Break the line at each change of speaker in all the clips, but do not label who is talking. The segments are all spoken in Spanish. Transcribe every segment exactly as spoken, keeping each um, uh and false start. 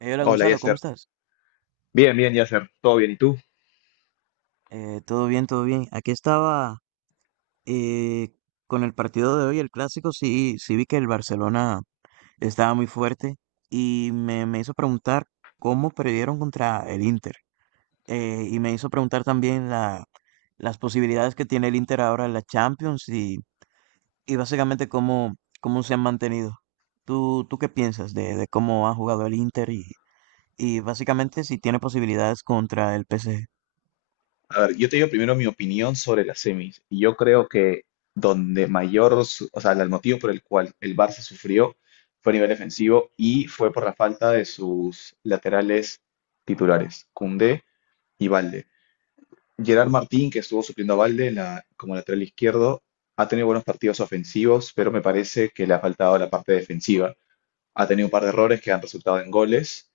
Eh, hola,
Hola,
Gonzalo, ¿cómo
Yasser.
estás?
Bien, bien, Yasser. Todo bien. ¿Y tú?
Eh, todo bien, todo bien. Aquí estaba eh, con el partido de hoy, el clásico. Sí, sí vi que el Barcelona estaba muy fuerte y me, me hizo preguntar cómo perdieron contra el Inter. Eh, y me hizo preguntar también la, las posibilidades que tiene el Inter ahora en la Champions, y, y básicamente cómo, cómo se han mantenido. ¿Tú, tú qué piensas de, de cómo ha jugado el Inter y, y básicamente si tiene posibilidades contra el P S G?
A ver, yo te digo primero mi opinión sobre las semis. Y yo creo que donde mayor, su- o sea, el motivo por el cual el Barça sufrió fue a nivel defensivo y fue por la falta de sus laterales titulares, Koundé y Valde. Gerard Martín, que estuvo supliendo a Valde en la- como lateral izquierdo, ha tenido buenos partidos ofensivos, pero me parece que le ha faltado la parte defensiva. Ha tenido un par de errores que han resultado en goles.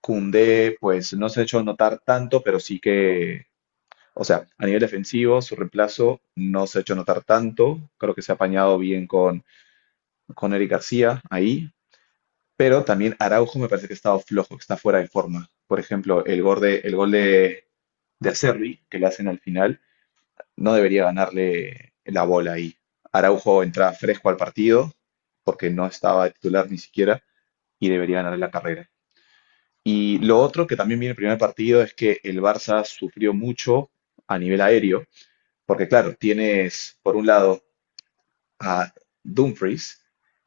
Koundé, pues no se ha hecho notar tanto, pero sí que, o sea, a nivel defensivo, su reemplazo no se ha hecho notar tanto. Creo que se ha apañado bien con, con Eric García ahí, pero también Araujo me parece que ha estado flojo, que está fuera de forma. Por ejemplo, el gol de, el gol de, de Acerbi, que le hacen al final, no debería ganarle la bola ahí. Araujo entra fresco al partido, porque no estaba de titular ni siquiera, y debería ganarle la carrera. Y lo otro que también viene el primer partido es que el Barça sufrió mucho a nivel aéreo, porque claro, tienes por un lado a Dumfries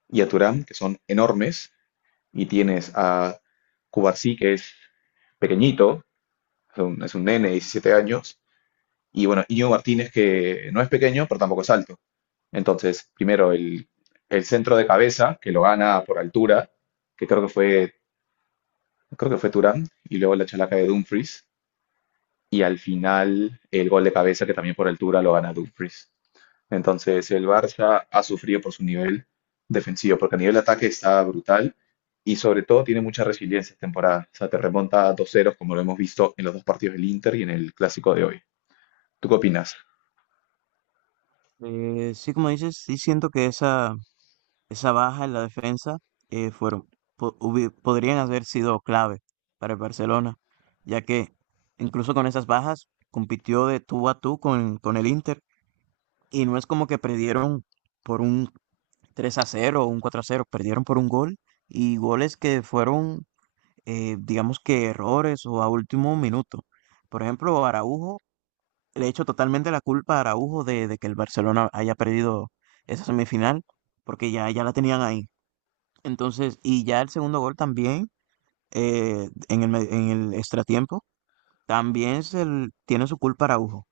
y a Thuram, que son enormes, y tienes a Cubarsí, que es pequeñito, es un, es un nene de diecisiete años, y bueno, Íñigo Martínez, que no es pequeño, pero tampoco es alto. Entonces, primero el, el centro de cabeza, que lo gana por altura, que creo que fue, creo que fue Thuram, y luego la chalaca de Dumfries, y al final el gol de cabeza que también por altura lo gana Dumfries. Entonces el Barça ha sufrido por su nivel defensivo, porque a nivel de ataque está brutal y sobre todo tiene mucha resiliencia esta temporada. O sea, te remonta a dos ceros como lo hemos visto en los dos partidos del Inter y en el clásico de hoy. ¿Tú qué opinas?
Eh, sí, como dices, sí siento que esa, esa baja en la defensa eh, fueron, po- hubi- podrían haber sido clave para el Barcelona, ya que incluso con esas bajas compitió de tú a tú con, con el Inter, y no es como que perdieron por un tres a cero o un cuatro a cero; perdieron por un gol, y goles que fueron, eh, digamos que errores o a último minuto. Por ejemplo, Araujo, le echo totalmente la culpa a Araujo de, de que el Barcelona haya perdido esa semifinal, porque ya, ya la tenían ahí. Entonces, y ya el segundo gol también, eh, en el, me- en el extratiempo, también se l- tiene su culpa Araujo.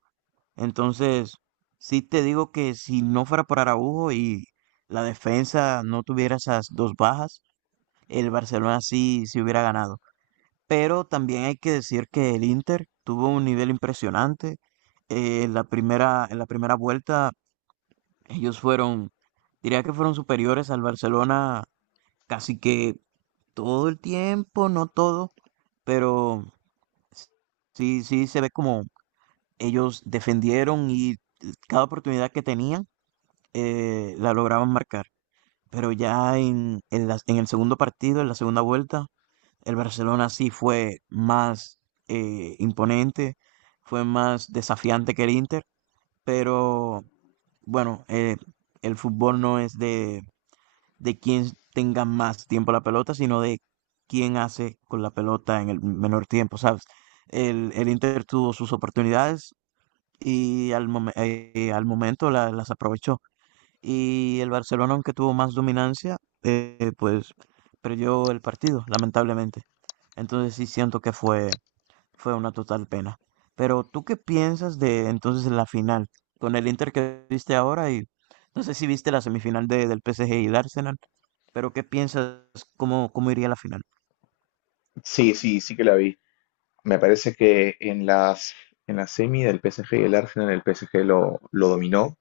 Entonces, sí te digo que si no fuera por Araujo y la defensa no tuviera esas dos bajas, el Barcelona sí, sí hubiera ganado. Pero también hay que decir que el Inter tuvo un nivel impresionante. Eh, en la primera, en la primera vuelta, ellos fueron, diría que fueron superiores al Barcelona casi que todo el tiempo, no todo, pero sí, sí se ve como ellos defendieron, y cada oportunidad que tenían eh, la lograban marcar. Pero ya en, en, las- en el segundo partido, en la segunda vuelta, el Barcelona sí fue más eh, imponente, fue más desafiante que el Inter, pero bueno, eh, el fútbol no es de, de quien tenga más tiempo la pelota, sino de quién hace con la pelota en el menor tiempo, ¿sabes? El, el Inter tuvo sus oportunidades y al, momen- eh, al momento la- las aprovechó. Y el Barcelona, aunque tuvo más dominancia, eh, pues perdió el partido, lamentablemente. Entonces sí siento que fue, fue una total pena. Pero ¿tú qué piensas de entonces la final? Con el Inter que viste ahora, y no sé si viste la semifinal de, del P S G y el Arsenal, pero ¿qué piensas cómo, cómo iría la final?
Sí, sí, sí que la vi. Me parece que en las en la semi del P S G y el Arsenal el P S G lo, lo dominó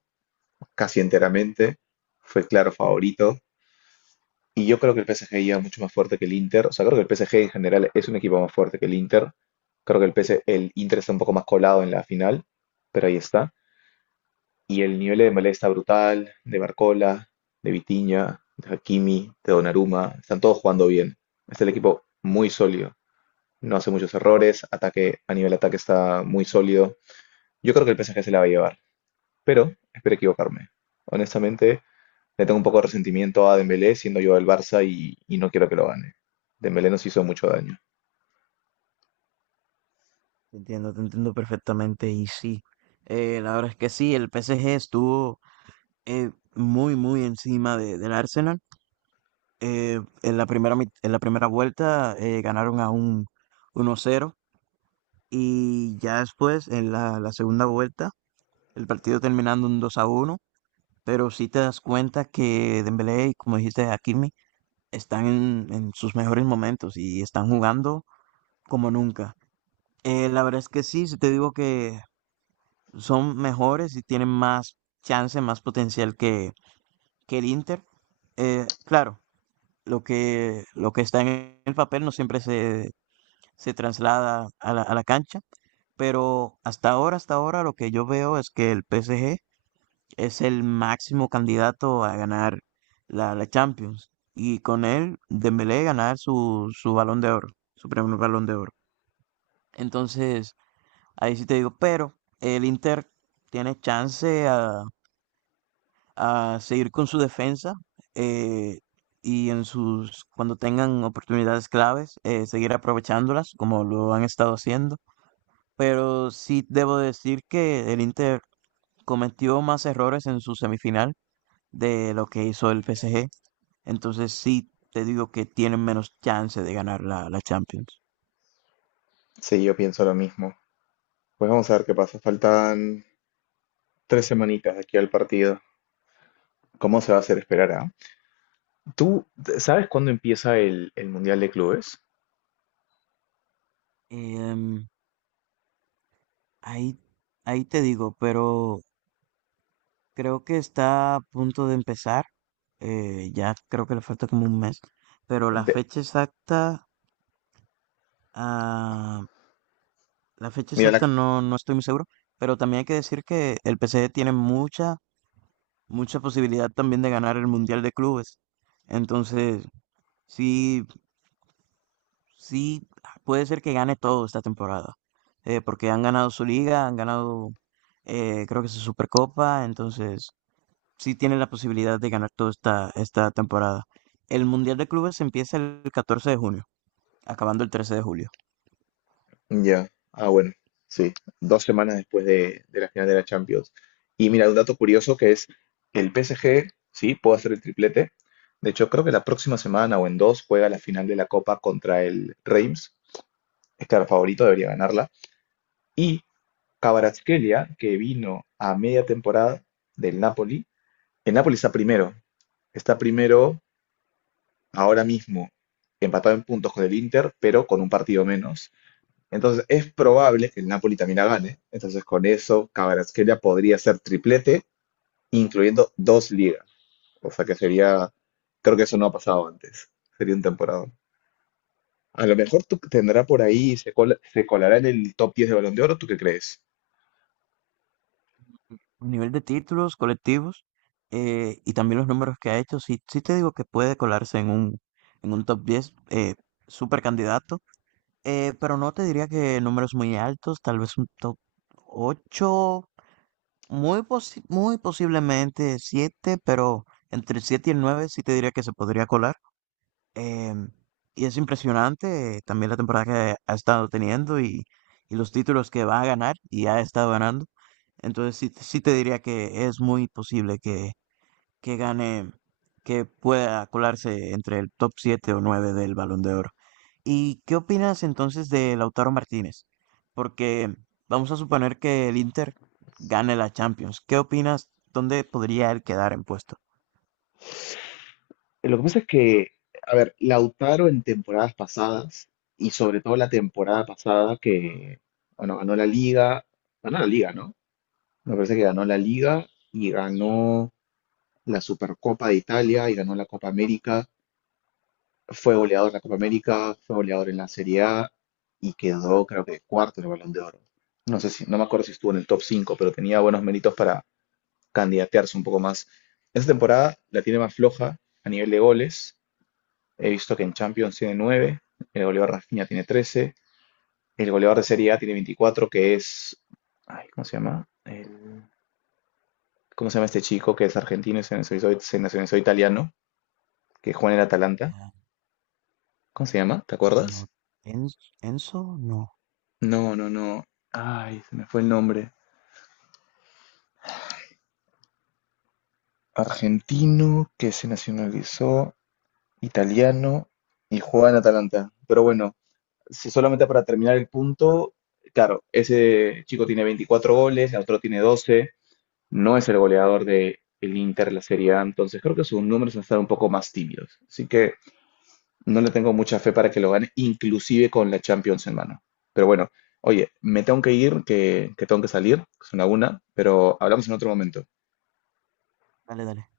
casi enteramente, fue claro favorito. Y yo creo que el P S G llega mucho más fuerte que el Inter. O sea, creo que el P S G en general es un equipo más fuerte que el Inter. Creo que el P S El Inter está un poco más colado en la final, pero ahí está. Y el nivel de Dembélé está brutal, de Barcola, de Vitinha, de Hakimi, de Donnarumma. Están todos jugando bien. Es el equipo muy sólido. No hace muchos errores. Ataque, a nivel ataque está muy sólido. Yo creo que el P S G se la va a llevar, pero espero equivocarme. Honestamente, le tengo un poco de resentimiento a Dembélé, siendo yo del Barça y, y no quiero que lo gane. Dembélé nos hizo mucho daño.
Te entiendo, te entiendo perfectamente. Y sí, eh, la verdad es que sí, el P S G estuvo eh, muy, muy encima de- del Arsenal. Eh, en la primera, mit- en la primera vuelta eh, ganaron a un uno cero, y ya después, en la, la segunda vuelta, el partido terminando un dos a uno. Pero sí te das cuenta que Dembélé y, como dijiste, Hakimi están en, en sus mejores momentos y están jugando como nunca. Eh, la verdad es que sí, si te digo que son mejores y tienen más chance, más potencial que, que el Inter. Eh, claro, lo que, lo que está en el papel no siempre se, se traslada a la, a la cancha, pero hasta ahora, hasta ahora lo que yo veo es que el P S G es el máximo candidato a ganar la, la Champions, y con él Dembélé ganar su, su balón de oro, su primer balón de oro. Entonces, ahí sí te digo, pero el Inter tiene chance a, a seguir con su defensa, eh, y en sus, cuando tengan oportunidades claves, eh, seguir aprovechándolas como lo han estado haciendo. Pero sí debo decir que el Inter cometió más errores en su semifinal de lo que hizo el P S G. Entonces sí te digo que tienen menos chance de ganar la, la Champions.
Sí, yo pienso lo mismo. Pues vamos a ver qué pasa. Faltan tres semanitas de aquí al partido. ¿Cómo se va a hacer esperar a? ¿Tú sabes cuándo empieza el, el Mundial de Clubes?
Em, ahí, Ahí te digo, pero creo que está a punto de empezar. Eh, ya creo que le falta como un mes. Pero la
De-
fecha exacta, ah, la fecha
mira, la,
exacta no, no estoy muy seguro. Pero también hay que decir que el P S G tiene mucha, mucha posibilidad también de ganar el Mundial de Clubes. Entonces, sí, sí, puede ser que gane todo esta temporada. Eh, porque han ganado su liga, han ganado, eh, creo que su Supercopa. Entonces, sí tiene la posibilidad de ganar toda esta, esta temporada. El Mundial de Clubes empieza el catorce de junio, acabando el trece de julio.
ya, ah, bueno, sí, dos semanas después de, de la final de la Champions. Y mira, un dato curioso que es el P S G, sí, puede hacer el triplete. De hecho, creo que la próxima semana o en dos juega la final de la Copa contra el Reims. Es claro, favorito, debería ganarla. Y Kvaratskhelia, que vino a media temporada del Napoli. El Napoli está primero, está primero ahora mismo, empatado en puntos con el Inter, pero con un partido menos. Entonces es probable que el Napoli también la gane. Entonces con eso Kvaratskhelia podría ser triplete, incluyendo dos ligas. O sea que sería, creo que eso no ha pasado antes. Sería un temporada. A lo mejor tú tendrá por ahí, se, col- se colará en el top diez de Balón de Oro, ¿tú qué crees?
A nivel de títulos colectivos eh, y también los números que ha hecho, sí, sí te digo que puede colarse en un, en un top diez, eh, súper candidato. Eh, pero no te diría que números muy altos, tal vez un top ocho, muy, posi- muy posiblemente siete, pero entre el siete y el nueve sí te diría que se podría colar. Em, y es impresionante, eh, también la temporada que ha estado teniendo y, y los títulos que va a ganar y ha estado ganando. Entonces sí, sí te diría que es muy posible que, que gane, que pueda colarse entre el top siete o nueve del Balón de Oro. ¿Y qué opinas entonces de Lautaro Martínez? Porque vamos a suponer que el Inter gane la Champions. ¿Qué opinas? ¿Dónde podría él quedar en puesto?
Lo que pasa es que, a ver, Lautaro en temporadas pasadas, y sobre todo la temporada pasada que, bueno, ganó la liga, ganó la liga, ¿no? Me parece que ganó la liga y ganó la Supercopa de Italia y ganó la Copa América. Fue goleador en la Copa América, fue goleador en la Serie A y quedó, creo que, cuarto en el Balón de Oro. No sé si, no me acuerdo si estuvo en el top cinco pero tenía buenos méritos para candidatearse un poco más. Esta temporada la tiene más floja a nivel de goles. He visto que en Champions tiene nueve, el goleador Rafinha tiene trece, el goleador de Serie A tiene veinticuatro, que es. Ay, ¿cómo se llama? El- ¿Cómo se llama este chico que es argentino y se nacionalizó, se nacionalizó italiano, que juega en el Atalanta?
Eh,
¿Cómo se llama? ¿Te acuerdas?
No, en- Enzo, no.
No, no, no. Ay, se me fue el nombre. Argentino que se nacionalizó, italiano y juega en Atalanta. Pero bueno, si solamente para terminar el punto, claro, ese chico tiene veinticuatro goles, el otro tiene doce. No es el goleador de el Inter, la Serie A, entonces creo que sus números van a estar un poco más tímidos. Así que no le tengo mucha fe para que lo gane, inclusive con la Champions en mano. Pero bueno, oye, me tengo que ir, que, que tengo que salir, son la una, pero hablamos en otro momento.
Dale, dale.